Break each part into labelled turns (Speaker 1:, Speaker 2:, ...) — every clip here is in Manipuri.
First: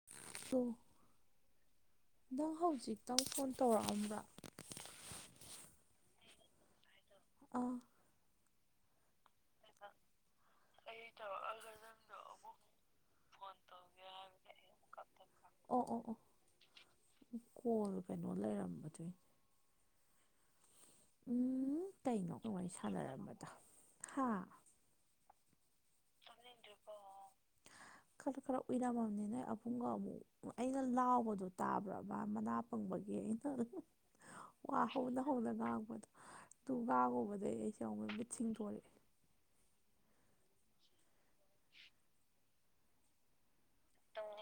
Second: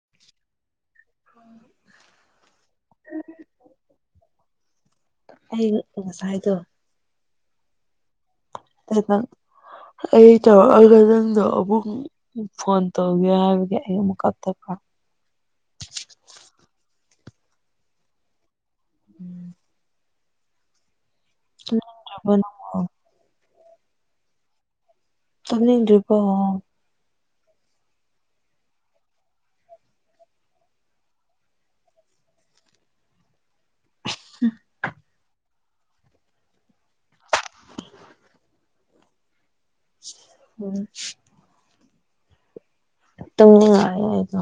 Speaker 1: [unintelligible]
Speaker 2: [unintelligible]
Speaker 1: ꯅꯪ ꯍꯧꯖꯤꯛꯇꯪ ꯐꯣꯟ ꯇꯧꯔꯛꯑꯝꯕ꯭ꯔꯥ
Speaker 2: ꯑꯩ ꯉꯁꯥꯏꯗꯣ
Speaker 1: ꯑꯥ
Speaker 2: [inaudible]
Speaker 1: [inaudible]
Speaker 2: ꯑꯩ ꯇꯧꯔꯛꯑꯒ ꯅꯪꯗꯣ ꯑꯃꯨꯛ ꯐꯣꯟ ꯇꯧꯒꯦ ꯍꯥꯏꯕꯒꯤ ꯑꯩ ꯑꯃꯨꯛ ꯀꯛꯊꯠꯄ
Speaker 1: ꯑꯣ ꯑꯣ ꯑꯣ ꯀꯣꯜ ꯀꯩꯅꯣ ꯂꯩꯔꯝꯕꯗꯨꯏ ꯎꯝ ꯀꯩꯅꯣ ꯅꯪ ꯋꯥꯔꯤ ꯁꯥꯟꯅꯔꯝꯕꯗꯣ ꯍꯥ
Speaker 2: ꯇꯨꯝꯅꯤꯡꯗꯔꯤ
Speaker 1: ꯈꯔ ꯈꯔ ꯎꯏꯔꯝꯃꯕꯅꯦ ꯅꯣꯏ ꯑꯕꯨꯡꯒ ꯑꯃꯨꯛ ꯑꯩꯅ ꯂꯥꯎꯕꯗꯣ ꯇꯥꯕ꯭ꯔꯕ ꯃꯥ ꯄꯪꯕꯒꯤ ꯑꯩꯅ ꯋꯥ ꯍꯧꯅ ꯍꯧꯅ ꯉꯥꯡꯕꯗꯣ ꯇꯨ ꯉꯥꯡꯉꯨꯕꯗꯒꯤ ꯑꯩꯁꯦꯃꯨꯛ ꯃꯤꯠ ꯁꯤꯡ ꯇꯣꯔꯛꯑꯦ
Speaker 2: ꯎꯝ ꯇꯨꯝꯅꯤꯡꯉꯛꯑꯦ ꯑꯩꯗꯣ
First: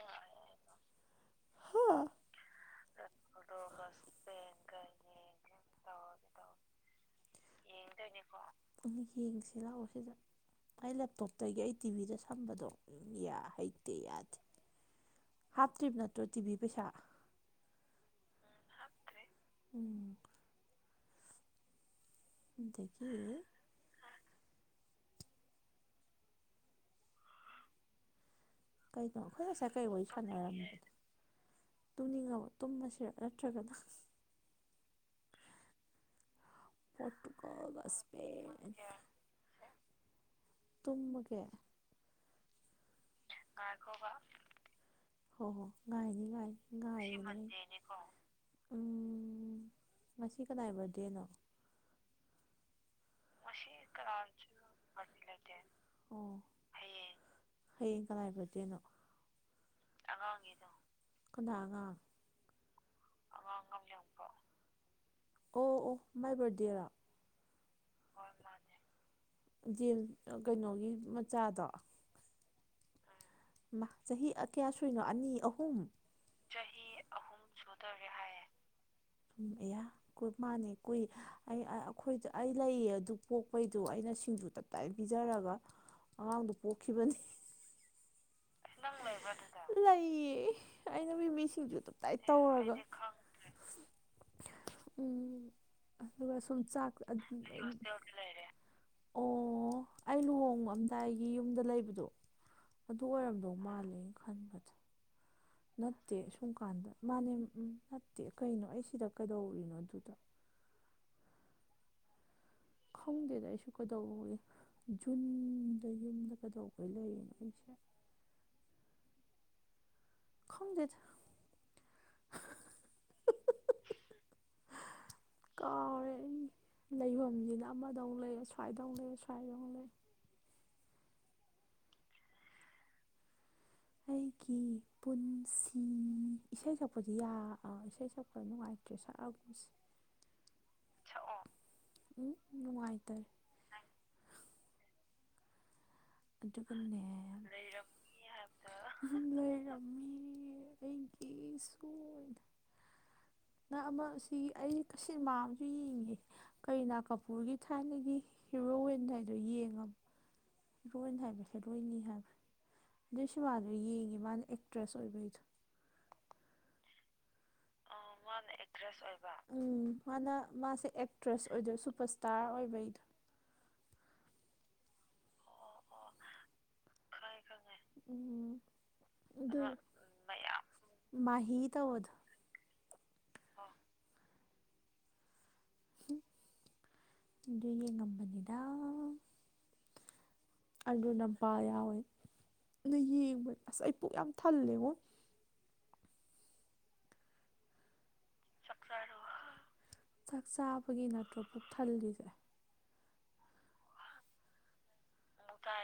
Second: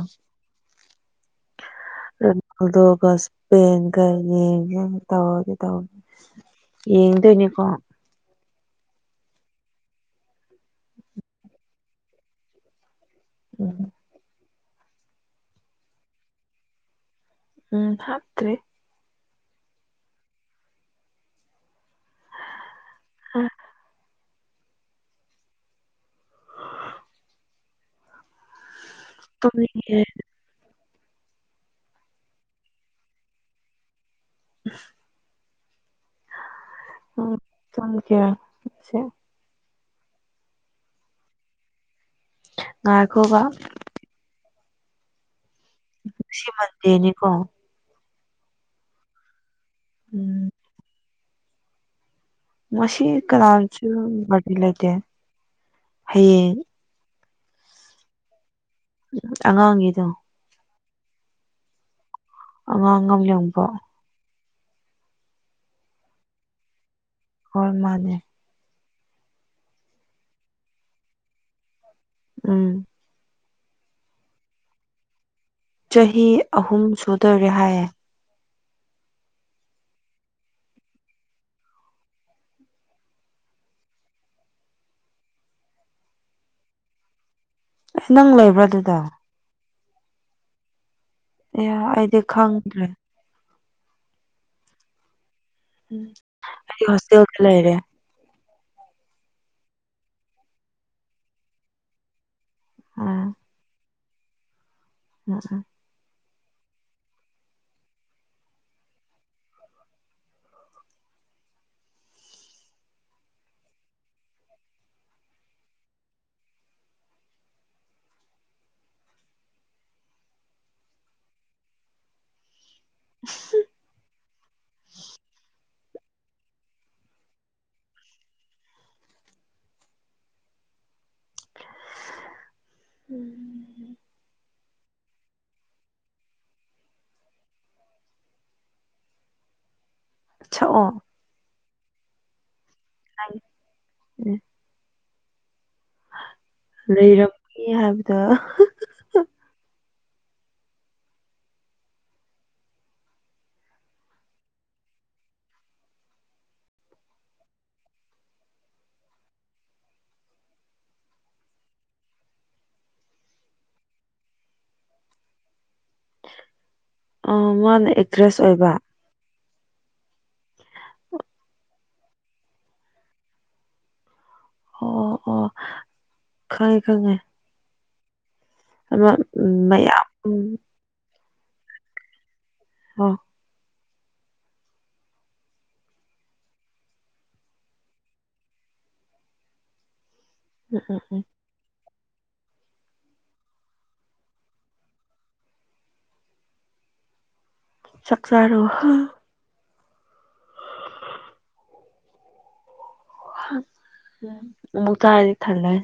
Speaker 1: ꯍꯥ
Speaker 2: ꯍꯧꯔꯦꯟ ꯍꯧꯗꯣꯛꯑꯒ ꯁꯄꯦꯟꯒ ꯌꯦꯡꯒꯦ ꯑꯃꯨꯛ ꯇꯧꯔꯒꯦ ꯇꯧꯅꯦ ꯌꯦꯡꯗꯣꯏꯅꯦꯀꯣ
Speaker 1: ꯗꯣꯏꯅꯤꯀꯣ ꯑꯃꯨꯛ ꯌꯦꯡꯁꯤ ꯂꯥꯛꯑꯣ ꯁꯤꯗ ꯑꯩ ꯂꯦꯞꯇꯣꯞꯇꯒꯤ ꯑꯩ ꯇꯤꯚꯤꯗ ꯁꯝꯕꯗꯣ ꯌꯥ
Speaker 2: ꯎꯝ
Speaker 1: ꯍꯩꯇꯦ ꯌꯥꯗꯦ ꯍꯥꯞꯇ꯭ꯔꯤꯕ ꯅꯠꯇ꯭ꯔꯣ ꯇꯤꯚꯤ ꯄꯩꯁꯥ
Speaker 2: ꯎꯝ ꯍꯥꯞꯇ꯭ꯔꯤ
Speaker 1: [unintelligible] ꯎꯝ ꯗꯩꯩꯒꯥ ꯀꯩꯅꯣ ꯑꯈꯣꯏ ꯉꯁꯥꯏ ꯀꯩ
Speaker 2: ꯇꯨꯝꯅꯤꯡꯉꯦ
Speaker 1: ꯋꯥꯔꯤ ꯁꯥꯟꯅꯔꯝꯒꯦ ꯇꯨꯝꯅꯤꯡꯉꯕ ꯇꯨꯝꯕꯁꯤꯔ ꯅꯠꯇ꯭ꯔꯒꯅ
Speaker 2: [inaudible] ꯎꯝ
Speaker 1: ꯄꯣꯇꯨꯒꯜꯒ
Speaker 2: ꯇꯨꯝꯒꯦꯔ
Speaker 1: ꯁ꯭ꯄꯦꯟ
Speaker 2: ꯁꯦ
Speaker 1: ꯇꯃꯒꯦ
Speaker 2: ꯉꯥꯈꯣꯕ
Speaker 1: ꯉꯥꯏꯈꯣꯕ ꯍꯣ ꯍꯣ ꯉꯥꯏꯒꯦ
Speaker 2: ꯉꯁꯤ
Speaker 1: ꯉꯥꯏꯒꯦ ꯉꯥꯏ ꯉꯁꯤ
Speaker 2: ꯃꯟꯗꯦꯅꯤꯀꯣ
Speaker 1: ꯃꯟꯗꯦꯅꯤꯀꯣ ꯎꯝ ꯉꯁꯤ
Speaker 2: ꯎꯝ
Speaker 1: ꯀꯅꯥꯏ ꯕꯗꯦꯅꯣ
Speaker 2: ꯉꯁꯤ ꯀꯅꯥꯒꯤꯁꯨ ꯕꯔꯗꯦ ꯂꯩꯇꯦ ꯍꯌꯦꯡ
Speaker 1: ꯍꯌꯦꯡ ꯍꯌꯦꯡ ꯀꯅꯥꯏ ꯕꯗꯗꯦꯅꯣ
Speaker 2: ꯑꯉꯥꯡꯒꯤꯗꯣ
Speaker 1: ꯑꯉꯥꯡꯒꯤꯅꯣ ꯀꯅꯥ ꯑꯉꯥꯡ
Speaker 2: ꯑꯉꯥꯡ ꯑꯃ [unintelligible]
Speaker 1: ꯑꯣ ꯑꯣ ꯃꯥꯏ ꯕꯔꯗꯦꯔꯣ
Speaker 2: ꯍꯣꯏ ꯃꯥꯅꯦ
Speaker 1: ꯗꯤꯜ ꯀꯩꯅꯣꯒꯤ ꯃꯆꯥꯗꯣ
Speaker 2: ꯎꯝ
Speaker 1: ꯃꯥ ꯆꯍꯤ ꯀꯌꯥ ꯁꯨꯏꯅꯣ ꯑꯅꯤ ꯑꯍꯨꯝ
Speaker 2: ꯆꯍꯤ ꯑꯍꯨꯝ ꯁꯨꯗꯣꯔꯦ ꯍꯥꯏꯌꯦ
Speaker 1: ꯍꯥꯏꯌꯦ ꯎꯝ ꯑꯌꯥ ꯃꯥꯅꯦ ꯀꯣꯏ ꯑꯩ ꯑꯩꯈꯣꯏꯖ ꯑꯩ ꯂꯩꯌꯦ ꯑꯗꯨ ꯄꯣꯛꯄꯩꯗꯣ ꯑꯩꯅ ꯁꯤꯡꯖꯨ ꯇꯞꯇꯥꯥꯏ ꯄꯤꯖꯔꯒ ꯑꯉꯥꯡꯗꯨ ꯄꯣꯛꯈꯤꯕꯅꯦ
Speaker 2: ꯅꯪ ꯂꯩ
Speaker 1: ꯅꯪ ꯂꯩꯕ꯭ꯔꯥ ꯑꯗꯨꯗ ꯂꯩꯌꯦ ꯑꯩꯅ ꯃꯤꯃꯤ
Speaker 2: ꯑꯦ
Speaker 1: ꯁꯤꯡꯖꯨ ꯇꯞꯇꯥꯏ
Speaker 2: ꯑꯩꯗꯤ
Speaker 1: ꯇꯧꯔꯒ
Speaker 2: ꯈꯪꯗ꯭ꯔꯦ
Speaker 1: ꯎꯝ
Speaker 2: ꯎꯝ
Speaker 1: ꯑꯗꯨꯒ ꯁꯨꯝ
Speaker 2: ꯑꯩ
Speaker 1: ꯆꯥꯛ
Speaker 2: ꯍꯣꯁꯇꯦꯜꯗ ꯂꯩꯔꯦ
Speaker 1: [inaudible] ꯑꯣ ꯑꯩ ꯂꯨꯍꯣꯡꯕ ꯑꯝꯗꯥꯏꯒꯤ ꯌꯨꯝꯗ ꯂꯩꯕꯗꯣ ꯗꯨ
Speaker 2: ꯎꯝ
Speaker 1: ꯑꯣꯏꯔꯝꯗꯧ ꯃꯥꯜꯂꯦ ꯑꯩ ꯈꯟꯕꯗ
Speaker 2: [inaudible]
Speaker 1: ꯅꯠꯇꯦ ꯁꯨꯝ ꯀꯥꯟꯗ ꯃꯥꯅꯦ ꯅꯠꯇꯦ ꯀꯩꯅꯣ ꯑꯩ ꯁꯤꯗ ꯀꯩꯗꯧꯔꯨꯏꯅꯣ ꯑꯗꯨꯗ ꯈꯪꯗꯦꯗ ꯑꯩꯁꯨ ꯀꯩꯗꯧꯏ ꯖꯨꯟꯗ ꯌꯨꯝꯗ ꯀꯩꯗꯧꯕꯩ ꯂꯩꯔꯤꯅꯣ ꯑꯩꯁꯦ ꯈꯪꯗꯦꯗ
Speaker 2: [inaudible]
Speaker 1: ꯀꯥꯎꯔꯦ ꯑꯩ ꯂꯩꯕꯝꯖꯤꯅ ꯑꯃꯗ ꯃꯨꯛ ꯂꯩ ꯑꯁ꯭ꯋꯥꯏꯗ ꯑꯃꯨꯛ ꯂꯩ ꯑꯁ꯭ꯋꯥꯏꯗ ꯑꯃꯨꯛ ꯂꯩ
Speaker 2: [inaudible]
Speaker 1: ꯑꯩꯒꯤ ꯄꯨꯟꯁꯤ ꯏꯁꯩ ꯁꯛꯄꯗꯤ ꯌꯥ ꯏꯁꯩ ꯁꯛꯄ ꯅꯨꯡꯉꯥꯏꯇ꯭ꯔꯦ ꯁꯛꯑꯒꯨꯝꯁꯤ [inaudible]
Speaker 2: ꯁꯛꯑꫭ
Speaker 1: ꯁꯛꯑꯣ ꯎꯝ ꯅꯨꯡꯉꯥꯥꯏꯇ‌‌ꯦ
Speaker 2: [inaudible] ꯂꯩꯔꯝꯃꯤ ꯍꯥꯏꯕꯗ
Speaker 1: ꯑꯗꯨꯒꯅ‌ꯦ ꯂꯩꯏꯔꯝꯃꯤ ꯑꯩꯒꯤꯁꯨ ꯅꯪ ꯑꯃ ꯁꯤ ꯑꯩ ꯁꯤꯃꯥ ꯑꯃꯖꯨ ꯌꯦꯡꯉꯤꯌꯦ ꯀꯔꯤꯅꯥ ꯀꯥꯄꯨꯔꯒꯤ ꯊꯥꯏꯅꯒꯤ ꯍꯦꯔꯣꯋꯤꯟ ꯍꯥꯏꯗꯣ ꯌꯦꯡꯉꯕ ꯔꯣꯏꯟ ꯍꯥꯏꯕ ꯔꯣꯏꯅꯤ ꯍꯥꯏꯕ꯫ ꯑꯗꯨꯏ ꯁꯤꯃꯥꯗꫭ ꯌꯦꯡꯉꯦ ꯃꯥꯅ ꯑꯦꯛꯇ꯭ꯔꯦꯁ ꯑꯣꯏꯕꯩꯗꯣ꯫
Speaker 2: ꯑꫭ ꯃꯥꯅ ꯑꯦꯛꯇ꯭ꯔꯦꯁ ꯑꯣꯏꯕ꯫
Speaker 1: [inaudible] ꯎꯝ ꯃꯥꯅ ꯃꯥꯁꯦ ꯑꯦꯛꯇ꯭ꯔꯦꯁ ꯑꯣꯏꯗꯣꯏ ꯁꯨꯄꯔꯁ꯭ꯇꯥꯔ ꯑꯣꯏꯕꯩꯗꯣ꯫
Speaker 2: ꯑꯣ ꯑꯣ ꯈꯪꯉꯦ ꯈꯪꯉꯦ꯫
Speaker 1: ꯎꯝ꯫
Speaker 2: ꯑꯃ
Speaker 1: ꯑꯗꯨ
Speaker 2: ꯃꯌꯥꯝ
Speaker 1: ꯃꯥꯍꯤ ꯇꯧꯕꯗꫭ꯫
Speaker 2: ꯑꯣ꯫
Speaker 1: ꯑꯗꯨ ꯌꯦꯡ ꯉꯝꯕꯅꯤꯗꯥ꯫
Speaker 2: ꯎꯝ ꯎꯝ
Speaker 1: ꯑꯗꯨ ꯅꯄꯥ ꯌꯥꯎꯋꯦ ꯅ ꯌꯦꯡꯕꯅꯦ ꯑꯁ ꯑꯩ ꯄꯨꯛ ꯌꯥꯝ ꯊꯜꯂꯦꯉꯣ꯫
Speaker 2: ꯆꯛꯆꯥꯥꯔꯣ꯫
Speaker 1: ꯆꯥꯛ ꯆꯥꯕꯒꯤ ꯅꯠꯇ꯭ꯔꫭ ꯄꯨꯛ ꯊꯜꯂꯤꯁꯦ꯫
Speaker 2: ꯃꯨꯇꯥ ꯍꯥꯏꯗꯤ ꯊꯥꯟꯂ‌ꯦ꯫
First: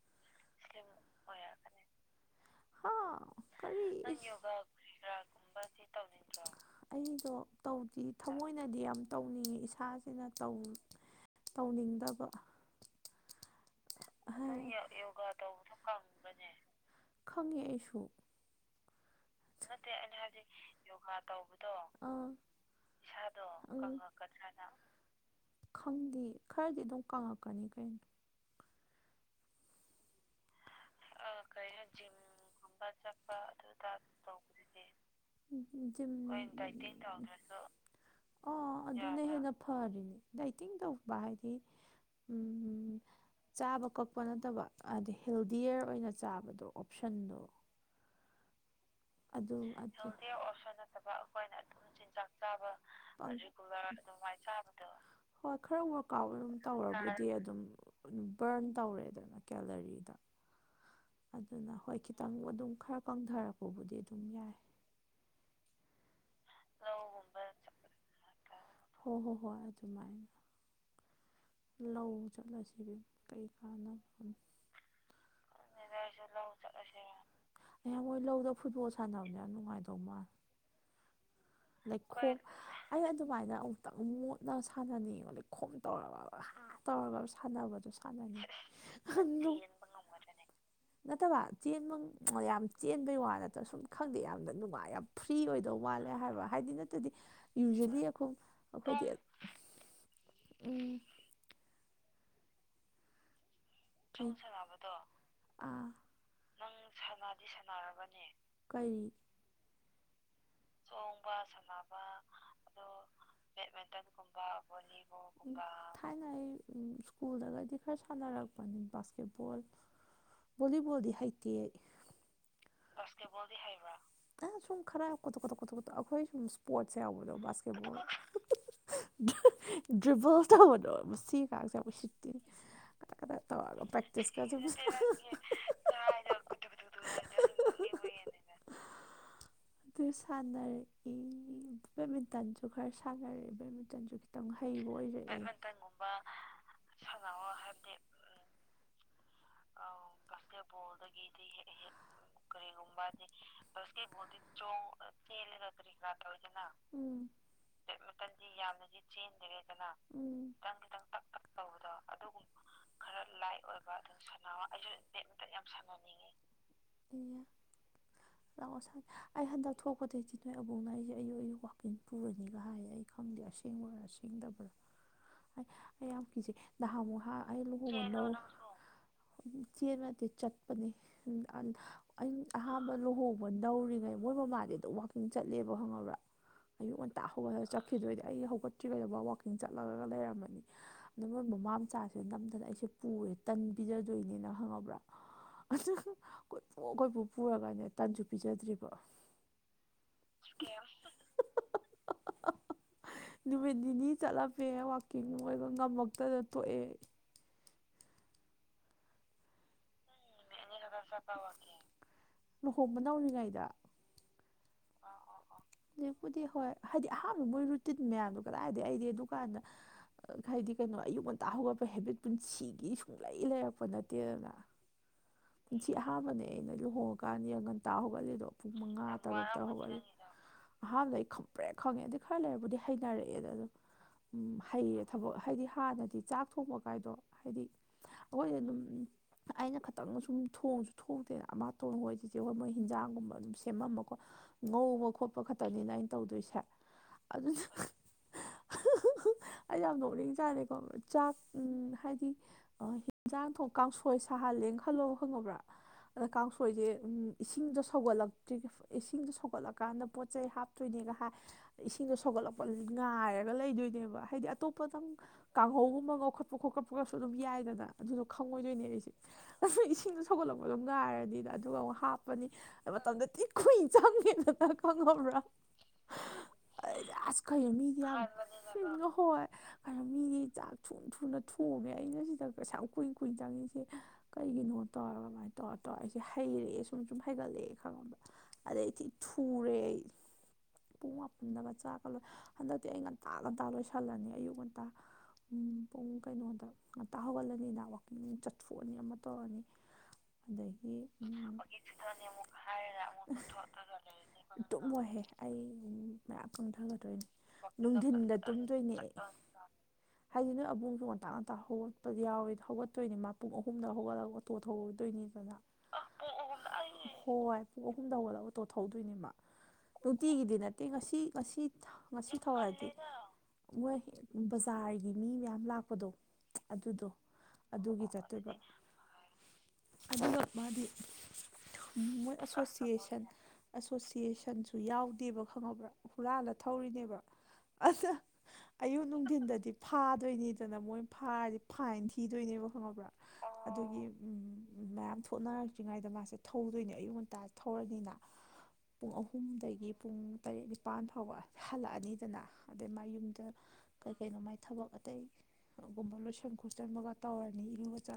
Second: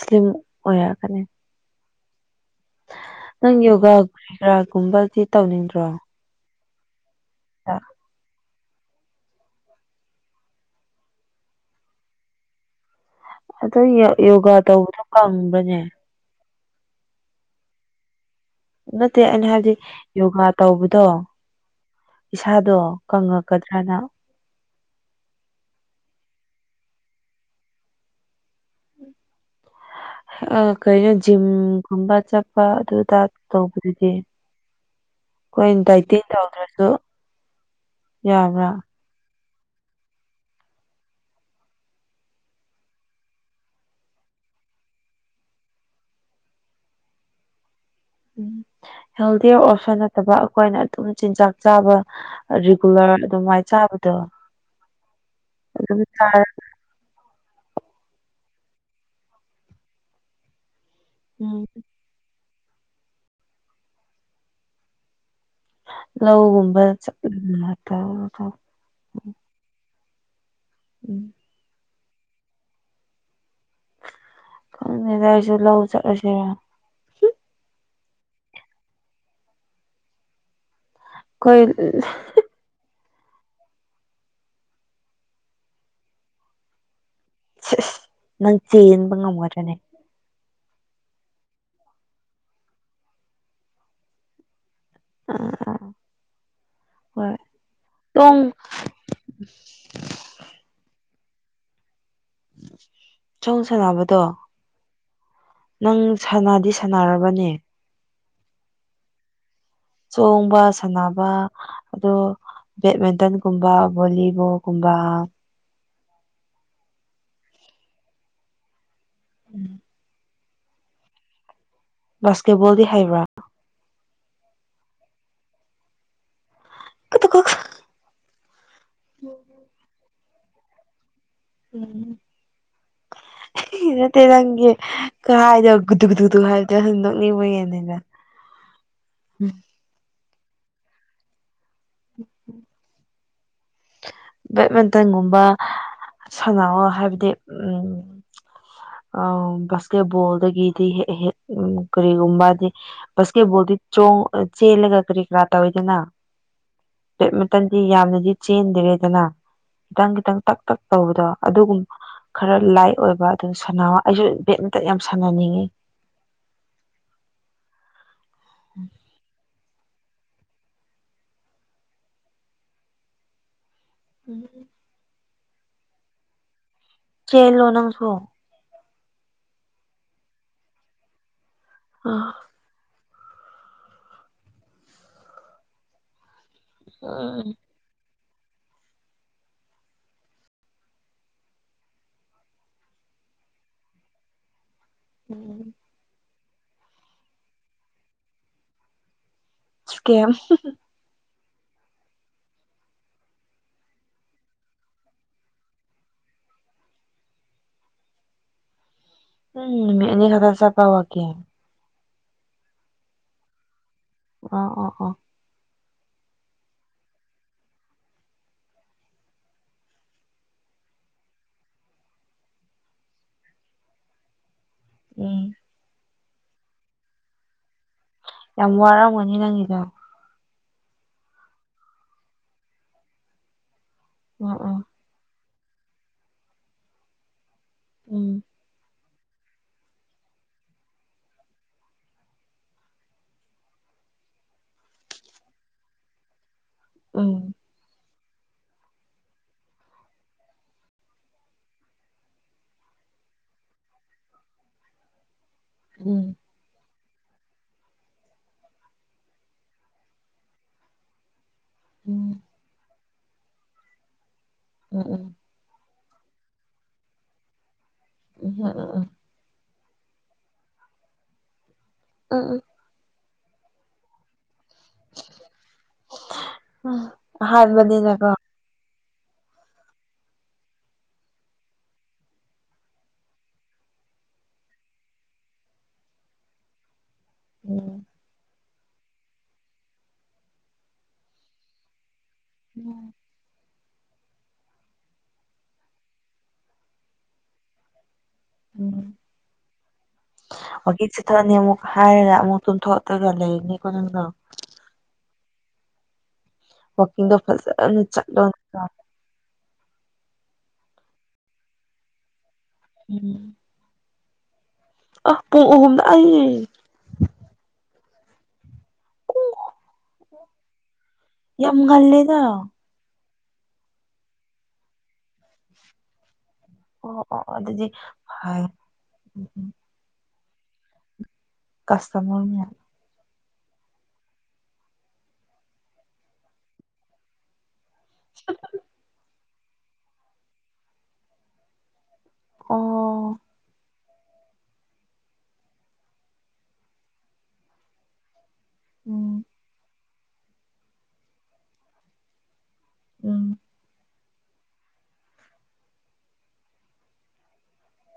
Speaker 2: ꯁ꯭ꯂꯤꯝ ꯑꯣꯏꯔꯛꯀꯅꯤ꯫
Speaker 1: ꯍꯥ꯫
Speaker 2: ꯅꯪ ꯌꯣꯒꯥ ꯀꯔꯤ ꯀꯔꯥꯒꯨꯝꯕꯗꯤ ꯇꯧꯅꯤꯡꯗ꯭ꯔꯣ꯫
Speaker 1: ꯑꯩꯗꯣ ꯇꯧꯗꯤ ꯊꯃꯣꯏ ꯅꯗꯤ ꯌꯥꯝ ꯇꯧꯅꯤꯡꯏꯤ ꯏꯁꯥꯁꯤꯅ ꯇꯧ ꯇꯧꯅꯤꯡꯗꯕ꯫
Speaker 2: ꯑꯗꯣ ꯌꫭ ꯌꯣꯒꯥ ꯇꯧꯕꯗꯣ ꯀꯪꯕꯅꯦ꯫
Speaker 1: ꯈꯪꯉꯦ ꯑꯩꯁꯨ꯫
Speaker 2: ꯅꯠꯇꯦ ꯑꯩꯅ ꯍꯥꯏꯕꯗꯤ ꯌꯣꯒꯥ ꯇꯧꯕꯗꯣ
Speaker 1: ꯑꯥ꯫
Speaker 2: ꯏꯁꯥꯗꯣ ꯀꯪꯉꯛꯀꯗ꯭ꯔꯅ
Speaker 1: ꯈꯪꯗꯦ ꯈꯔꯗꯤ ꯑꯗꯨꯝ ꯀꯪꯉꯛꯀꯅꯤ ꯀꯩꯅꯣ꯫
Speaker 2: ꯑ ꯀꯩꯅꯣ ꯖꯤꯝꯒꯨꯝꯕ ꯆꯠꯄ ꯑꯗꯨꯗꯥ ꯇꯧꯕꯗꯨꯗꯤ꯫
Speaker 1: ꯑꯝ
Speaker 2: ꯑꯩꯈꯣꯏꯅ
Speaker 1: ꯖꯤꯝ
Speaker 2: ꯗꯥꯏꯇꯤꯡ
Speaker 1: ꯑꫭ
Speaker 2: ꯇꯧꯗ꯭ꯔꯁꯨ ꯌꯥꯕ꯭ꯔꯥ
Speaker 1: ꯑꯗꯨꯅ ꯍꯦꯟꯅ ꯐꯔꯤꯅꯦ ꯗꯥꯏꯇꯤꯡ ꯇꯧꯕ ꯍꯥꯏꯗꯤ ꯎꯝ ꯎꯝ ꯆꯥꯕ ꯀꯛꯄ ꯅꯠꯇꯕ ꯑꯗꯤ ꯍꯦꯜꯗꯤꯌꯔ ꯑꯣꯏꯅ ꯆꯥꯕꯗꯣ ꯑꯣꯞꯁꯟꯗꯣ꯫
Speaker 2: ꯎꯝ꯫
Speaker 1: ꯑꯗꯨ
Speaker 2: ꯍꯦꯜꯗꯤꯌꯔ ꯑꯣꯞꯁꯟ
Speaker 1: ꯑꯗꯨ
Speaker 2: ꯅꯠꯇꯕ ꯑꯩꯈꯣꯏꯅ ꯑꯗꯨꯝ ꯆꯤꯟꯖꯥꯛ ꯆꯥꯕ ꯔꯤꯒꯨꯂꯔ ꯑꯗꯨꯃꯥꯏꯅ ꯆꯥꯕꯗꯣ꯫
Speaker 1: ꯍꯣꯏ ꯈꯔ
Speaker 2: ꯑꯗꯨꯝ ꯆꯥꯔ
Speaker 1: ꯋꯀꯥꯎꯒꯗꯝꯅꯤ꯫ ꯇꯧꯔꯕꯨꯗꯤ ꯑꯗꯨꯝ ꯕꯔꯟ ꯇꯧꯔꯦꯗꯅ ꯀꯦꯂꯣꯔꯤꯗꫭ꯫
Speaker 2: ꯎꯝ
Speaker 1: ꯑꯗꯨꯅ ꯍꯣꯏ ꯈꯤꯇꯪ ꯑꯗꯨꯝ ꯈꯔ ꯀꯪꯊꯔꯛꯄꯕꯨꯗꯤ ꯑꯗꯨꯝ ꯌꯥꯏ꯫
Speaker 2: ꯂꯧꯒꯨꯝꯕ ꯆꯠꯄꯗꯨꯅ ꯇꯧꯔꯗꫭ꯫
Speaker 1: ꯍꯣ ꯍꯣ ꯍꯣ ꯑꯗꯨꯃꯥꯏꯅ꯫
Speaker 2: ꯎꯝ꯫
Speaker 1: ꯂꯧ ꯆꯠꯂꯁꯤ ꯀꯔꯤ ꯀꯥꯟꯅꯕ ꯐꯪ
Speaker 2: ꯈꯪꯗ‌ꯦꯗ ꯑꯩꯁꯨ ꯂꯧ ꯆꯠꯂꯁꯤꯔꯥ꯫
Speaker 1: ꯑꯩꯌꯥ ꯃꫭꯏ ꯂꯧꯗ ꯐꯨꯠꯕꯣꯜ ꯁꯥꯟꯅꯕꯅꯦ ꯌꯥꯝ ꯅꯨꯡꯉꯥꯏꯗꯧ ꯃꯥꯜ
Speaker 2: ꯑꯩꯈꯣꯏ
Speaker 1: ꯂꯩꯈꯦꯝ ꯑꯩ ꯑꯗꯨꯃꯥꯏꯅ ꯑꯃꯨꯛꯇꯪ ꯃꯣꯠꯅ ꯁꯥꯟꯅꯅꯤꯡꯉꯦ ꯂꯩꯈꯣꯝ ꯇꯧꯔꯒ ꯍꯥ ꯇꯧꯔꯒ ꯁꯥꯟꯅꯕꯗꯣ
Speaker 2: ꯁꯤꯁ ꯅꯪ
Speaker 1: ꯁꯥꯟꯅꯅꯤꯡꯉꯤ
Speaker 2: ꯆꯦꯟꯕ
Speaker 1: ꯅꯨꯡ
Speaker 2: ꯉꯝꯒꯗ꯭ꯔꯅꯦ
Speaker 1: ꯅꯠꯇꯕ ꯆꯦꯟꯕ ꯌꯥꯝ ꯆꯦꯟꯕꯩ ꯋꯥ ꯅꯠꯇ꯭ꯔꯒ ꯁꯨꯝ ꯈꯪꯗꯦ ꯌꯥꯝꯅ ꯅꯨꯡꯉꯥꯏ ꯌꯥꯝ ꯐ꯭ꯔꯤ
Speaker 2: ꯑꯥ
Speaker 1: ꯑꯣꯏꯗꯧ ꯋꯥꯠꯂꯦ ꯍꯥꯏꯕ ꯍꯥꯏꯕꯗꯤ ꯅꯠꯇꯗꯤ
Speaker 2: ꯍꯣꯏ
Speaker 1: ꯌꯨꯖ꯭ꯋꯦꯜꯂꯤ ꯑꯩꯈꯣꯏ
Speaker 2: ꯆꯣꯡ
Speaker 1: ꯑꯣꯄꯗꯤ [unintelligible] ꯑꯗꯨ ꯎꯝ
Speaker 2: ꯆꯣꯡꯁꯅꯥꯕ
Speaker 1: ꯁꯅꯕꯗꯣ
Speaker 2: ꯁꯥꯟꯅꯗꯤ
Speaker 1: ꯅꯪ ꯁꯅꯗꯤ
Speaker 2: ꯁꯥꯟꯅꯔꯕꯅꯦ
Speaker 1: ꯁꯥꯟꯅꯔꯕꯅꯦ ꯀꯔꯤ
Speaker 2: ꯆꯣꯡꯕ ꯁꯥꯟꯅꯕ ꯑꯗꯣ ꯕꯦꯠꯃꯤꯟꯇꯟꯒꯨꯝꯕ ꯚꯣꯂꯤꯕꯣꯜꯒꯨꯝꯕ
Speaker 1: ꯊꯥꯏꯅ ꯑꯩ ꯁ꯭ꯀꯨꯜꯗꯒꯗꯤ ꯈꯔ ꯁꯥꯟꯅꯔꯛꯄꯅꯤ ꯕꯥꯁ ꯀꯦꯠꯕꯣꯜ ꯕꯣꯂꯤꯕꯣꯜꯗꯤ ꯍꯩꯇꯦ ꯑꯩ
Speaker 2: ꯕꯥꯁꯀꯦꯠꯕꯣꯜꯗꯤ ꯍꯩꯕ꯭ꯔꯥ
Speaker 1: ꯁꯨꯝ ꯈꯔ ꯀꯣꯗꯣꯛ ꯀꯣꯗꯣꯛ ꯀꯣꯗꯣꯛ ꯀꯣꯗꯣꯛ ꯑꯩꯈꯣꯏ ꯁꯨꯝ ꯄꯣꯠꯁꯦ ꯌꯥꯎꯕꯗꯣ ꯕꯥꯁꯀꯦꯠꯕꯣꯜ ꯗ꯭ꯔꯤꯕꯜꯁ ꯇꯧꯕꯗꯣ ꯃꯁꯤ ꯀꯥꯁꯦ ꯌꯥꯝ ꯎꯁꯤꯠꯇꯦ ꯀꯣꯗꯣꯛ ꯀꯣꯗꯣꯛ ꯀꯣꯗꯣꯛ ꯇꯧꯔꯥ
Speaker 2: ꯅꯠꯇꯦ
Speaker 1: ꯄ꯭ꯔꯦꯛꯇꯤꯁ ꯀꯁꯦ
Speaker 2: ꯅꯪꯒꯤ ꯀꯔꯥꯏꯗ ꯒꯨꯗꯨ ꯒꯨꯗꯨ ꯍꯥꯏꯕꯗꯨ ꯅꯣꯛꯅꯤꯡꯕꯒꯤꯅꯤꯗ
Speaker 1: ꯑꯗꯨ ꯁꯥꯟꯅꯔꯛꯏ ꯕꯦꯠꯃꯤꯟꯇꯟꯁꯨ ꯈꯔ ꯁꯥꯟꯅꯔꯛꯏ ꯑꯩꯁꯨ ꯈꯤꯇꯪ ꯍꯩꯕ ꯑꯣꯏꯕꯩ
Speaker 2: ꯕꯦꯠꯃꯤꯟꯇꯟꯒꯨꯝꯕ
Speaker 1: ꯕꯦꯠꯃꯤꯟꯇꯅꯒꯨꯝꯕ ꯁꯥꯅꯧ ꯍꯥꯏꯕꯗꯤ
Speaker 2: ꯑꯧ ꯕꯥꯁꯀꯦꯠꯕꯣꯜꯗꯒꯤꯗꯤ ꯍꯦꯟ ꯀꯔꯤꯒꯨꯝꯕꯗꯤ ꯕꯥꯁꯀꯦꯠꯕꯣꯜꯗꯤ ꯆꯣꯡ
Speaker 1: ꯆꯣꯡ
Speaker 2: ꯆꯦꯜꯂꯒ ꯀꯔꯤ ꯀꯔꯥ
Speaker 1: ꯆꯦꯜꯂꯒ ꯀꯔꯤ
Speaker 2: ꯇꯧꯋꯤꯗꯅ
Speaker 1: ꯀꯔꯥ ꯇꯧꯏꯗꯅ ꯎꯝ
Speaker 2: ꯕꯦꯠꯃꯤꯟꯇꯟꯗꯤ ꯌꯥꯝꯅꯗꯤ ꯆꯦꯟꯗꯔꯦꯗꯅ ꯈꯤꯇꯪ ꯈꯤꯇꯪ
Speaker 1: ꯎꯝ
Speaker 2: ꯇꯛ ꯇꯛ ꯇꯧꯕꯗꯣ ꯑꯗꯨꯒꯨꯝ ꯈꯔ ꯂꯥꯏꯠ ꯑꯣꯏꯕ ꯑꯗꯨ ꯁꯥꯟꯅꯕ ꯑꯩꯁꯨ ꯕꯦꯠꯃꯤꯇꯟ ꯌꯥꯝ ꯁꯥꯟꯅꯅꯤꯡꯉꯤ
Speaker 1: ꯎꯝ ꯂꯥꯛꯑꯣ ꯁꯟꯅ ꯑꯩ ꯍꯟꯗꯛ ꯊꯣꯛꯄꯗꯩꯩꯗꯤ ꯅꯣꯏ ꯑꯕꯣꯛꯅ ꯑꯩꯁꯦ ꯑꯌꯨꯛ ꯑꯌꯨꯛꯋꯀꯤꯡ ꯄꯨꯔꯅꯤꯒ ꯍꯥꯏꯌꯦ ꯑꯩ ꯈꯪꯗꯦ ꯑꯁꯦꯡꯕ ꯑꯣꯏꯔ ꯁꯦꯡꯗꯕ꯭ꯔꯥ ꯑꯩ ꯑꯩ ꯌꯥꯝ ꯀꯤꯍꯩ ꯅꯍꯥꯟꯃꯨꯛ ꯑꯩ
Speaker 2: ꯆꯦꯜꯂꯣ ꯅꯪꯁꯨ
Speaker 1: ꯂꯨꯍꯣꯡꯕ ꯆꯦꯟꯕ ꯅꯠꯇꯦ ꯆꯠꯄꯅꯤ
Speaker 2: ꯑ
Speaker 1: ꯑꯍꯥꯟꯕ ꯂꯨꯍꯣꯡꯕ ꯅꯧꯔꯤꯉꯩ ꯃꯣꯏ ꯃꯃꯥꯗꯤ ꯑꯗꯨꯝ ꯋꯥꯛꯀꯤꯡ ꯆꯠꯂꯦꯕ ꯈꯪꯉꯕ꯭ꯔꯥ ꯑꯌꯨꯛ ꯉꯟꯇꯥ ꯍꯧꯒꯠꯂ ꯆꯠꯈꯤꯗꯣꯏꯅꯤ ꯑꯩ ꯍꯧꯒꯠꯇ꯭ꯔꯤꯉꯩꯗ ꯃꯥ ꯋꯥꯛꯀꯤꯡ ꯆꯠꯂꯒ ꯂꯩꯔꯝꯃꯅꯤ ꯑꯗꯣ ꯃꯣꯏ ꯃꯃꯥ ꯃꯆꯥꯁꯤꯅ ꯅꯝꯗꯅ ꯑꯩꯁꯦ ꯄꯨꯔꯦ ꯇꯟ ꯄꯤꯖꯗꯣꯏꯅꯦꯅ ꯈꯪꯉꯕ꯭ꯔꯥ
Speaker 2: ꯎꯝ
Speaker 1: ꯀꯣꯏꯄꯨ ꯀꯣꯢꯄꯨ ꯄꯨꯔꯒꯅꯦ ꯇꯟꯁꯨ ꯄꯤꯖꯗ꯭ꯔꯤꯕ
Speaker 2: ꯀꯦꯝ
Speaker 1: [unintelligible] ꯅꯨꯃꯤꯠ ꯅꯤꯅꯤ ꯆꯠꯂꯝꯃꯦ ꯋꯥꯛꯀꯤꯡ ꯃꯣꯏꯗꯣ ꯉꯝꯃꯛꯇꯗ ꯇꯣꯛꯑꯦ
Speaker 2: ꯎꯝ ꯅꯨꯃꯤꯠ ꯑꯅꯤ ꯈꯛ
Speaker 1: ꯂꯨꯍꯣꯡꯕ ꯅꯧꯔꯤꯉꯩꯗ ꯑꯣ ꯑꯣ ꯑꯣ ꯍꯧꯄꯨꯗꯤ ꯍꯣꯏ ꯍꯥꯏꯗꯤ ꯑꯍꯥꯟꯕ ꯃꯣꯏ ꯔꯨꯇꯤꯟ ꯃꯌꯥꯝꯗꯣ ꯀꯗꯥꯏꯗꯒꯤ ꯑꯩꯗꯤ ꯑꯗꯨꯀꯥꯟꯗ ꯍꯥꯏꯗꯤ ꯀꯩꯅꯣ ꯑꯌꯨꯛ ꯉꯟꯇꯥ ꯍꯧꯒꯠꯄ ꯍꯦꯕꯤꯠ ꯄꯨꯟꯁꯤꯒꯤ ꯁꯨꯡꯂꯩ ꯂꯩꯔꯛꯄ ꯅꯠꯇꯦꯗꯅ
Speaker 2: ꯎꯝ
Speaker 1: ꯄꯨꯟꯁꯤ ꯑꯍꯥꯥꯟꯕꯅꯦ ꯑꯩꯅ ꯂꯨꯍꯣꯡꯉꯀꯥꯟꯗ ꯉꯟꯇꯥ ꯍꯧꯒꯠꯂꯤꯗꯣ
Speaker 2: ꯌꯥꯝ
Speaker 1: ꯄꯨꯡ ꯃꯉꯥ
Speaker 2: ꯋꯥꯔꯝꯒꯅꯤ
Speaker 1: ꯇꯔꯨꯛꯇ
Speaker 2: ꯅꯪꯒꯤꯗꯣ
Speaker 1: ꯍꯧꯒꯠꯂꯤ ꯑꯍꯥꯟꯕꯗ ꯑꯩ ꯈꯪꯕ꯭ꯔꯦꯛ ꯈꯪꯉꯦ ꯑꯗꯨ ꯈꯔ ꯂꯩꯔꯕꯨꯗꯤ ꯍꯩꯅꯔꯛꯑꯦꯗ ꯑꯗꯨꯝ ꯎꯝ ꯍꯩꯔꯦ ꯊꯕꯛ ꯍꯥꯏꯗꯤ ꯍꯥꯟꯅꯗꯤ ꯆꯥꯛ ꯊꯣꯡꯕ ꯀꯥꯏꯗꯣ ꯍꯥꯏꯗꯤ
Speaker 2: ꯎꯝ
Speaker 1: ꯑꯩꯈꯣꯏꯅ ꯑꯗꯨꯝ ꯑꯩꯅ ꯈꯤꯇꯪ ꯁꯨꯝ ꯊꯣꯡꯉꯁꯨ ꯊꯣꯡꯗꯦꯅ ꯑꯃꯇꯣꯟ ꯍꯣꯏ ꯆꯤꯆꯦ ꯍꯣꯏ ꯃꯣꯏ ꯍꯤꯟꯖꯥꯡꯒꯨꯝꯕ ꯑꯗꯨꯝ ꯁꯦꯝꯃꯝꯃꯀꯣ ꯉꯧꯕ ꯈꯣꯠꯄ ꯈꯛꯇꯅꯤꯅ ꯑꯩꯅ ꯇꯧꯗꯣꯏꯁꯦ
Speaker 2: ꯎꯝ
Speaker 1: ꯑꯗꯨꯅ ꯑꯩ ꯌꯥꯝ ꯅꯣꯛꯅꯤꯡ ꯖꯠꯅꯦꯀꯣ ꯆꯥꯛ ꯍꯥꯏꯗꯤ ꯑꯥ ꯍꯤꯟꯖꯥꯡ ꯊꯣꯡ ꯀꯥꯡꯁꯣꯏ ꯁꯥꯍꯜꯂꯦꯅ ꯈꯜꯂꯣ ꯈꯪꯉꯕ꯭ꯔꯥ ꯑꯗ
Speaker 2: ꯎꯝ
Speaker 1: ꯀꯥꯡꯁꯣꯏ ꯈꯣꯏꯗꯤ ꯎꯝ ꯏꯁꯤꯡꯗꯣ ꯁꯧꯒꯠꯂꯛꯇ꯭ꯔꯤ ꯏꯁꯤꯡꯗꯨ ꯁꯧꯒꯠꯂꯀꯥꯟꯗ ꯄꯣꯠ ꯆꯩ ꯍꯥꯞꯇꯣꯏꯅꯦꯒ ꯍꯥꯏ ꯏꯁꯤꯡꯗꯣ
Speaker 2: ꯎꯝ
Speaker 1: ꯁꯧꯒꯠꯂꯛꯄ ꯉꯥꯏꯔꯒ ꯂꯩꯗꯣꯏꯅꯦꯕ ꯍꯥꯏꯗꯤ ꯑꯇꯣꯞꯄꯗꯪ
Speaker 2: ꯎꯝ
Speaker 1: ꯀꯥꯡꯍꯧꯒꯨꯝꯕ ꯉꯧꯈꯠꯄ ꯈꯣꯠꯄꯒꯁꯨ ꯑꯗꯨꯝ ꯌꯥꯏꯗꯅ ꯑꯗꯨꯁꯨ
Speaker 2: ꯎꯝ ꯎꯝ ꯎꯝ
Speaker 1: ꯈꯪꯉꯣꯏꯗꯣꯏꯅꯦ
Speaker 2: ꯎꯝ ꯎꯝ
Speaker 1: ꯑꯩꯖꯦ ꯏꯁꯤꯡꯗꯣ ꯁꯧꯒꯠꯂꯛꯄꯗꯣ ꯉꯥꯏꯔꯅꯤꯅ ꯑꯗꯨꯒ ꯑꯃꯨꯛ ꯍꯥꯞꯄꯅꯤ
Speaker 2: ꯎꯝ
Speaker 1: ꯃꯇꯝꯗꯣ ꯊꯤ ꯀꯨꯏꯅ ꯆꯪꯉꯦꯗꯅ ꯈꯪꯉꯥꯕ꯭ꯔꯥ
Speaker 2: ꯎꯝ
Speaker 1: ꯑꯩ ꯑꯁ ꯀꯩꯅꯣ ꯃꯤꯗꯤ ꯌꯥꯝ
Speaker 2: ꯑꯍꯥꯟꯕꯅꯤꯅꯀꯣ
Speaker 1: ꯑꯍꯥꯟꯕꯅꯦꯕꯀꯣ ꯍꯣꯏ ꯑꯩꯅ ꯃꯤꯗꯤ ꯆꯥꯛ ꯊꯨꯊꯨꯅ ꯊꯣꯡꯉꯦ ꯑꯩꯅ ꯁꯤꯗ ꯑꯁꯌꯥꯝ ꯀꯨꯏ ꯀꯨꯏ ꯆꯪꯉꯤꯁꯦ ꯀꯩꯒꯤꯅꯣ ꯇꯧꯔ ꯑꯗꯨꯃꯥꯏ ꯇꯧꯔ ꯇꯧꯔ ꯑꯩꯖꯦ ꯍꯩꯔꯛꯑꯦ ꯁꯨꯝ ꯁꯨꯝ ꯍꯩꯒꯠꯂꯛꯑꯦ
Speaker 2: ꯎꯝ
Speaker 1: ꯈꯪꯉꯕ꯭ꯔꯥ ꯑꯗꯩꯗꯤ ꯊꯨꯔꯦ ꯑꯩ ꯄꯨꯡ ꯃꯥꯄꯟꯗꯒ ꯆꯥꯛꯀ ꯂꯣꯏ ꯍꯟꯗꯛꯇꯤ ꯑꯩ ꯉꯟ ꯉꯟꯇꯥ ꯉꯟꯇꯥ ꯂꯣꯏꯁꯤꯜꯂꯃꯤ ꯑꯌꯨꯛ ꯉꯟꯇꯥ ꯎꯝ ꯄꯨꯡ ꯀꯩꯅꯣꯗ ꯉꯟꯇꯥ ꯍꯧꯒꯠꯂꯅꯤꯅ ꯋꯥꯛꯀꯤꯡ ꯆꯠꯊꯣꯛꯑꯅꯤ ꯑꯃ ꯇꯧꯔꯅꯤ ꯑꯗꯒꯤ
Speaker 2: ꯋꯥꯛꯀꯤꯡ ꯆꯠꯊꯣꯛꯑꯅꯤ ꯑꯃꯨꯛ ꯍꯥꯏꯔꯒ ꯑꯃꯨꯛ ꯇꯨꯝꯊꯣꯛ ꯇꯥꯅ ꯂꯩꯅꯤꯀꯣ ꯅꯪꯁꯨ
Speaker 1: ꯇꯨꯝꯃꯣꯏꯍꯦ ꯑꯩ ꯃꯌꯥꯝ ꯀꯪꯊꯒꯗꯣꯏꯅꯦ
Speaker 2: ꯋꯥꯛꯀꯤꯡꯗꯣ ꯐꯖꯅ
Speaker 1: ꯅꯨꯡꯊꯤꯟꯗ
Speaker 2: ꯆꯠꯂꯣ ꯅꯪꯗꯣ
Speaker 1: ꯇꯨꯝꯗꯣꯏꯅꯦ ꯑꯩ ꯍꯥꯏꯗꯤ ꯅꯣꯏ ꯑꯕꯨꯡꯉꯣꯗꯣ ꯉꯟꯇ ꯉꯟꯇ ꯍꯧꯒꯠꯄꯗꯤ ꯌꯥꯎꯋꯦ ꯍꯧꯒꯠꯇꯣꯏꯅꯤ ꯃꯥ ꯄꯨꯡ ꯑꯍꯨꯝꯗ ꯍꯧꯒꯠꯂꯒ ꯑꯣꯇꯣ ꯊꯧꯕꯅꯦ
Speaker 2: ꯑꯥ ꯄꯨꯡ ꯑꯍꯨꯝꯗ ꯑꯩꯏ
Speaker 1: ꯍꯣꯏ ꯄꯨꯡ ꯑꯍꯨꯝꯗ ꯍꯧꯒꯠꯂ ꯑꯣꯇꯣ ꯊꯧꯗꯣꯏꯅꯦ ꯃꯥ ꯅꯨꯡꯇꯤꯒꯤꯗꯤ ꯅꯠꯇꯦ ꯉꯁꯤ ꯉꯁꯤ
Speaker 2: ꯌꯥꯝ
Speaker 1: ꯉꯁꯤ
Speaker 2: ꯉꯜꯂꯦꯗ
Speaker 1: ꯊꯧꯔꯗꯤ ꯌꯥꯝ ꯉꯟꯂꯦꯗ ꯃꯣꯏ ꯕꯖꯥꯔꯒꯤ ꯃꯤ ꯃꯌꯥꯝ ꯂꯥꯛꯄꯗꯣ ꯑꯗꯨꯗꯣ
Speaker 2: ꯑꯣ ꯑꯣ ꯑꯗꯨꯗꯤ
Speaker 1: ꯑꯗꯨꯒꯤ ꯆꯠꯇꯣꯏꯕ
Speaker 2: ꯐꯔꯦ ꯎꯝ
Speaker 1: ꯑꯗꯨꯒ ꯃꯥꯗꯤ ꯃꯣꯏ
Speaker 2: ꯀꯁꯇꯃꯔꯅꯦ
Speaker 1: ꯑꯦꯁꯣꯁꯤꯌꯦꯁꯟ ꯑꯦꯁꯣꯁꯤꯌꯦꯁꯟꯁꯨ ꯌꯥꯎꯗꯦꯕ ꯈꯪꯉꯕ꯭ꯔꯥ ꯍꯨꯔꯥꯜꯂ ꯊꯧꯔꯤꯅꯦꯕ ꯑꯁ ꯑꯌꯨꯛ ꯅꯨꯡꯊꯤꯟꯗꯗꯤ ꯐꯥꯗꯣꯏꯅꯤꯗꯅ ꯃꯣꯏ ꯐꯥꯔꯗꯤ ꯐꯥꯏꯟ ꯊꯤ ꯊꯤꯗꯣꯏꯅꯦꯕ ꯈꯪꯉꯕ꯭ꯔꯥ
Speaker 2: ꯑꯣ
Speaker 1: ꯑꯗꯨꯒꯤ ꯎꯝ ꯃꯌꯥꯝ ꯊꯣꯛꯅꯔꯛꯇ꯭ꯔꯤꯉꯩꯗ ꯃꯥꯁꯦ ꯊꯧꯗꯣꯏꯅꯦ ꯑꯌꯨꯛ ꯉꯟꯇꯥ ꯊꯧꯔꯅꯤꯅ ꯄꯨꯡ
Speaker 2: ꯎꯝ
Speaker 1: ꯑꯍꯨꯝꯗꯒꯤ ꯄꯨꯡ ꯇꯔꯦꯠ ꯅꯤꯄꯥꯥꯟ ꯐꯥꯎꯕ ꯍꯜꯂꯛꯑꯅꯤꯗꯅ ꯑꯗꯩ
Speaker 2: ꯎꯝ
Speaker 1: ꯃꯌꯨꯝꯗ ꯀꯔꯤ ꯀꯩꯅꯣꯃꯥꯏ ꯊꯕꯛ ꯑꯇꯩ ꯒꯨꯝꯕ ꯂꯣꯏꯁꯟ ꯈꯣꯠꯆꯟꯕꯒ ꯇꯧꯔꯅꯤ ꯏꯔꯨ ꯂꯨꯖꯥ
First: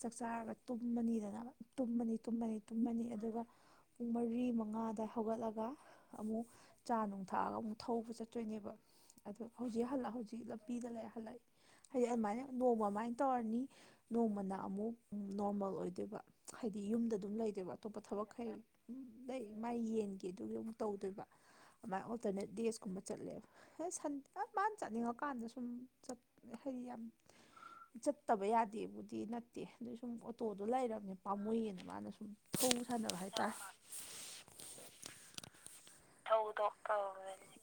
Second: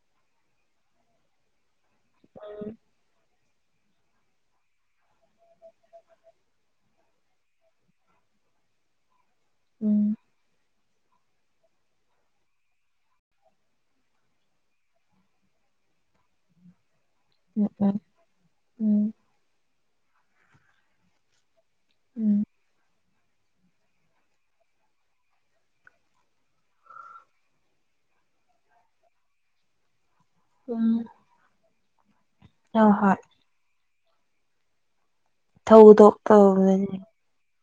Speaker 1: ꯆꯥꯛ ꯆꯥꯔꯒ ꯇꯨꯝꯃꯅꯤꯗꯅ ꯇꯨꯝꯃꯅꯤ ꯇꯨꯝꯃꯅꯤ ꯇꯨꯝꯃꯅꯤ ꯑꯗꯨꯒ ꯄꯨꯡ ꯃꯔꯤ ꯃꯉꯥꯑꯗꯥꯏ ꯍꯧꯒꯠꯂꯒ ꯑꯃꯨꯛ ꯆꯥ ꯅꯨꯡ ꯊꯛꯑꯒ ꯑꯃꯨꯛ ꯊꯧꯕ ꯆꯠꯇꯣꯏꯅꯦꯕ ꯑꯗꯣ ꯍꯧꯖꯤꯛ ꯍꯥꯟꯂ
Speaker 2: ꯎꯝ
Speaker 1: ꯍꯧꯖꯤꯛ ꯂꯝ ꯂꯝꯕꯤꯗ ꯂꯩ ꯍꯜꯂꯛꯏ ꯍꯥꯏꯗꯤ ꯑꯗꯨꯃꯥꯏꯅ ꯅꯣꯡꯃ ꯑꯃꯥꯏ ꯇꯧꯔꯅꯤ ꯅꯣꯡꯃꯅ ꯑꯃꯨꯛ ꯎꯝ ꯅꯣꯔꯃꯦꯜ ꯑꯣꯏꯗꯣꯏꯕ ꯍꯥꯏꯗꯤ ꯌꯨꯝꯗ ꯑꯗꯨꯝ
Speaker 2: ꯎꯝ
Speaker 1: ꯂꯩꯗꯣꯏꯕ
Speaker 2: ꯎꯝ
Speaker 1: ꯑꯇꯣꯞꯄ ꯊꯕꯛ ꯈꯩ ꯎꯝ ꯂꯩ ꯃꯥꯏ ꯌꯦꯟꯒꯦ ꯑꯗꯨꯒꯤ ꯑꯃꯨꯛ ꯇꯧꯗꯣꯏꯕ ꯑꯃꯥꯏ
Speaker 2: ꯎꯝ
Speaker 1: ꯑꯣꯜꯇꯔꯅꯦꯠ ꯗꯦꯖꯀꯨꯝꯕ ꯆꯠꯂꯦ [unintelligible] ꯃꯥꯅ ꯆꯠꯅꯤꯡꯉꯀꯥꯟꯗ ꯁꯨꯝ ꯆꯠ ꯍꯥꯏꯗꯤ ꯌꯥꯝ ꯆꯠꯇꯕ ꯌꯥꯗꯦꯕꯨꯗꯤ ꯅꯠ ꯇꯦ ꯑꯗꯨꯏ ꯁꯨꯝ ꯑꯣꯇꯣꯗꯣ
Speaker 2: ꯎꯝ
Speaker 1: ꯂꯩꯔꯕꯅꯦ ꯄꯥꯝꯃꯨꯌꯦꯅ ꯃꯥꯅ ꯁꯨꯝ ꯊꯧꯕ
Speaker 2: ꯍꯣꯏ
Speaker 1: ꯁꯥꯟꯅꯕ
Speaker 2: ꯍꯣꯏ
Speaker 1: ꯍꯥꯏꯇꯥꯔꯦ
Speaker 2: ꯊꯧꯗꯣꯛ
Speaker 1: ꯊꯧꯗꯣꯛ
Speaker 2: ꯇꯧꯕꯗꯅꯦ
Speaker 1: ꯀꯧꯕꯅꯦ ꯑꯗꯨꯗꯤ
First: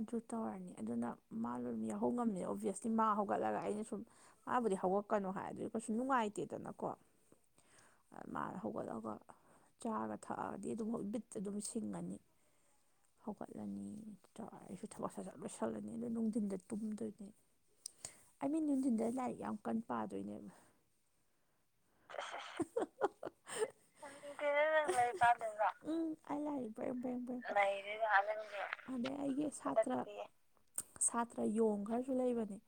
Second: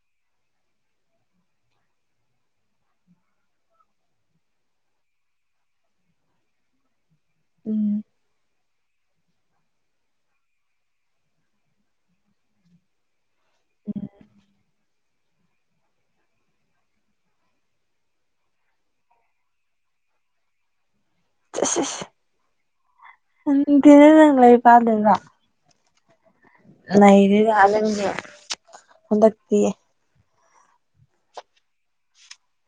Speaker 1: ꯑꯗꯨ ꯇꯧꯔꯅꯤ ꯑꯗꯨꯅ ꯃꯥꯗꯣꯗꯨꯝ ꯌꯥꯍꯧ ꯉꯝꯅꯤ ꯑꯣꯚꯌꯁꯂꯤ ꯃꯥ ꯍꯧꯒꯠꯂꯒ ꯑꯩꯅ ꯁꯨꯝ ꯃꯥꯕꯨꯗꯤ ꯍꯧꯒꯠꯀꯅꯨ ꯍꯥꯏ ꯑꯗꯨꯏꯁꯨ ꯀꯩꯁꯨ ꯅꯨꯡꯉꯥꯏꯇꯦꯗꯅꯀꯣ
Speaker 2: ꯎꯝ
Speaker 1: ꯃꯥꯅ ꯍꯧꯒꯠꯂꯒ ꯆꯥꯒ ꯊꯛꯑꯗꯤ ꯑꯗꯨꯝ ꯍꯣꯏ ꯃꯤꯠꯁꯦ ꯑꯗꯨꯝ ꯁꯤꯡꯉꯅꯤ ꯍꯧꯒꯠꯂꯅꯤ ꯑꯗꯨꯗꯒ ꯑꯩꯁꯨ ꯊꯕꯛ ꯁꯠꯖꯠ ꯂꯣꯏꯁꯜꯂꯅꯤ ꯑꯗꯨ ꯅꯨꯡꯊꯤꯟꯗ ꯇꯨꯝꯗꯣꯏꯅꯦ ꯑꯩ ꯑꯩ ꯃꯤ ꯅꯨꯡꯊꯤꯟꯗ ꯂꯥꯏꯔꯤꯛ ꯌꯥꯝ ꯀꯟ ꯄꯥꯗꯣꯏꯅꯦꯕ
Speaker 2: ꯑꯁꯑꯁ [unintelligible]
Speaker 1: ꯎꯝ ꯑꯩ ꯂꯥꯏꯔꯤꯛ ꯕ꯭ꯔꯦꯡ ꯕ꯭ꯔꯦꯡ ꯕ꯭ꯔꯦꯡ
Speaker 2: ꯅꯪꯗꯤ
Speaker 1: [unintelligible] ꯑꯗꯩ ꯑꯩꯒꯤ
Speaker 2: ꯍꯟꯗꯛꯇꯤ
Speaker 1: ꯁꯥꯇ꯭ꯔꯥ [unintelligible] ꯁꯥꯇ꯭ꯔ ꯌꯣꯡ ꯈ꯭ꯔꯁꯨ ꯂꯩꯕꯅꯦ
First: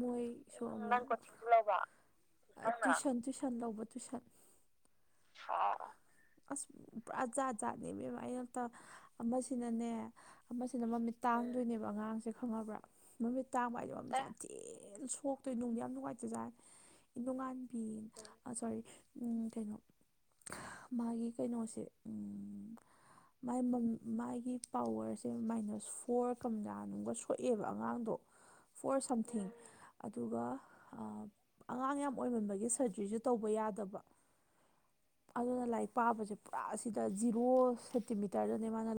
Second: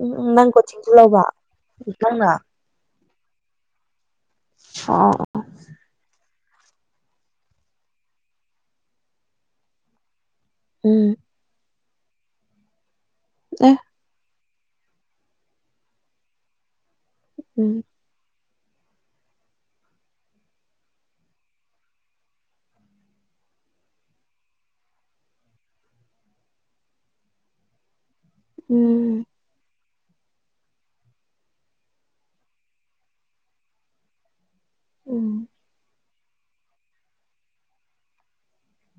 Speaker 2: ꯎꯝ ꯎꯝ ꯅꯪ
Speaker 1: ꯁꯨ
Speaker 2: ꯀꯣꯆꯤꯡꯁꯨ
Speaker 1: ꯑꯃꯨꯛ
Speaker 2: ꯂꯧꯕ
Speaker 1: [unintelligible]
Speaker 2: ꯅꯪꯅ
Speaker 1: ꯇꯨꯁꯟ ꯇꯨꯋꯏꯁꯟ ꯂꯧꯕ ꯇꯨꯁꯟ
Speaker 2: ꯑꯣ
Speaker 1: ꯍ [unintelligible] ꯑꯁ ꯄꯨꯔꯥ ꯖꯥꯠ ꯖꯥꯠꯅꯦꯃꯦꯢꯕꯦꯝꯃ ꯑꯌꯨꯛꯇ ꯑꯃꯁꯤꯅꯅꯦ ꯃꯁꯤꯅ
Speaker 2: ꯎꯝ
Speaker 1: ꯃꯃꯤꯠ ꯇꯥꯡꯗꯣꯏꯅꯦꯕ ꯑꯉꯥꯡꯁꯦ ꯈꯪꯉꯕ꯭ꯔꯥ ꯃꯃꯤꯠ ꯇꯥꯡꯕ
Speaker 2: ꯑꯦ
Speaker 1: ꯍꯥꯏꯗꯣ ꯑꯝꯇ ꯊꯤꯅ ꯁꯣꯛꯇꯣꯏꯕ ꯅꯨꯡꯗꯤ ꯌꯥꯝ ꯅꯨꯡꯉꯥꯏꯇ ꯖꯠꯅꯤ
Speaker 2: ꯎꯝ
Speaker 1: ꯅꯣꯡꯉꯥꯟꯕꯤ ꯁꯣꯔꯤ ꯑꯝ ꯀꯩꯅꯣ ꯃꯥꯒꯤ ꯀꯩꯅꯣꯁꯦ ꯑꯝ ꯥ ꯃꯥꯒꯤ ꯄꯋꯔꯁꯦ ꯃꯥꯏꯅꯁ ꯐꯣꯔ ꯀꯝꯂꯥ ꯅꯨꯡꯒ ꯁꯣꯛꯑꯦꯕ ꯑꯉꯥꯡꯗꯣ ꯐꯣꯔ
Speaker 2: ꯎꯝ
Speaker 1: ꯁꯝꯊꯤꯡ ꯑꯗꯨꯒ ꯑꯉꯥꯡ ꯌꯥꯝ ꯑꯣꯏꯃꯟꯕꯒꯤ ꯁꯔꯖꯔꯤꯁꯨ ꯇꯧꯕ ꯌꯥꯗꯕ
Speaker 2: ꯎꯝ
Speaker 1: ꯑꯗꯨꯅ ꯂꯥꯏ ꯄꯥꯕꯁꯦ ꯄꯨꯔꯥ ꯁꯤꯗ ꯖꯤꯔꯣ ꯁꯦꯟꯇꯤꯃꯤꯇꯔꯗꯅꯦ ꯃꯥꯅ